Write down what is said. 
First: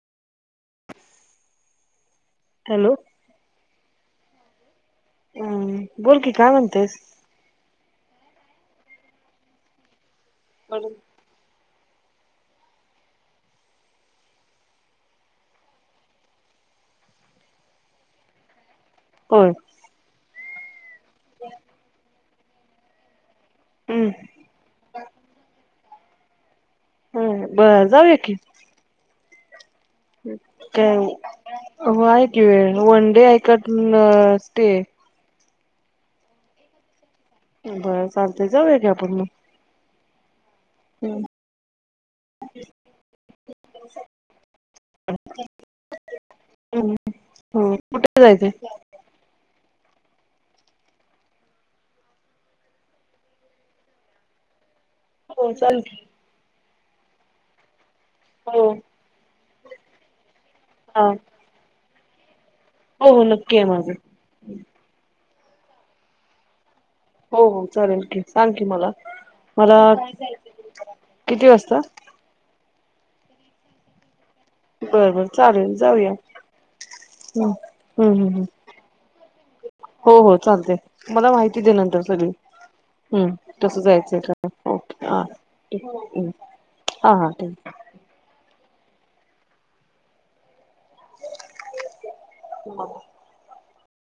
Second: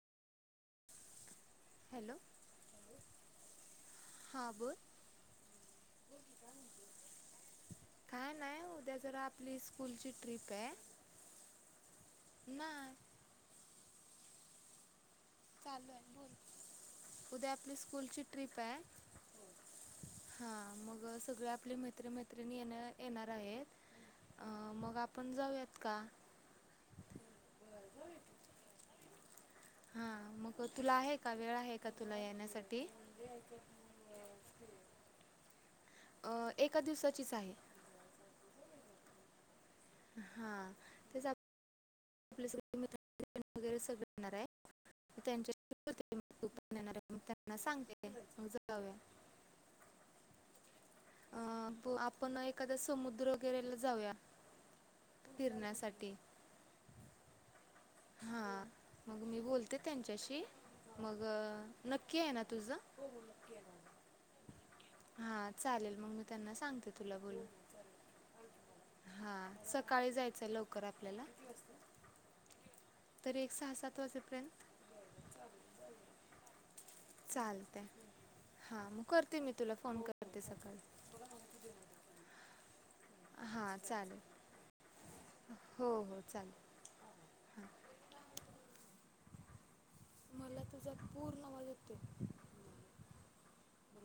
Hello हा बोल हम् बोल की काय म्हणतेस? नाय उद्या जरा आपली स्कूलची [unintelligible] नाय. चालू आहे बोल उद्या आपली स्कूलची ट्रिप हाय काय हा मग अ सगळे आपले मित्रमैत्रि त्रिणी येणं येणात आहेत हम्म अ मग आपण जाऊयात का? ह बरं जाऊया की, हां मग तुला काय आहे का वेळ का हो तुला आहे की वेळ येण्यासाठी वन डे हाय का स्टे अ एका दिवसात बरं चालतय जाऊया की आप [inaudible] हा तेच आत [unintelligible] आपल्याला [unintelligible] त्यानां हो सांगते कुठे जायचंय [unintelligible] अं आपण एखादा समुद्र वगैरेला जाऊया हो चालेल की फिरण्यासाठी हा हो मग मी बोलते त्यांच्याशी हा मग नक्की आहे ना तुझं हो हो नक्की आहे माझं हा चालेल मग मी त्यांना सांगते तुला हो बोलून हो चालेल की सांग की मला हां मला सकाळी जायचं आहे किती वाजता तर एक सहा सात वाजेपर्यंत बरबर चालेल जाऊया. हूं हूं चालतंय हूं हूं हूं हां मग करते मी तुला फोन हो हो करते चालतय सकाळी मला माहिती दे नंतर सगळी हूं हां कस चालेल जायचंय काय ओके हा हो हो चालेल हा ठीक हां ये. [inaudible]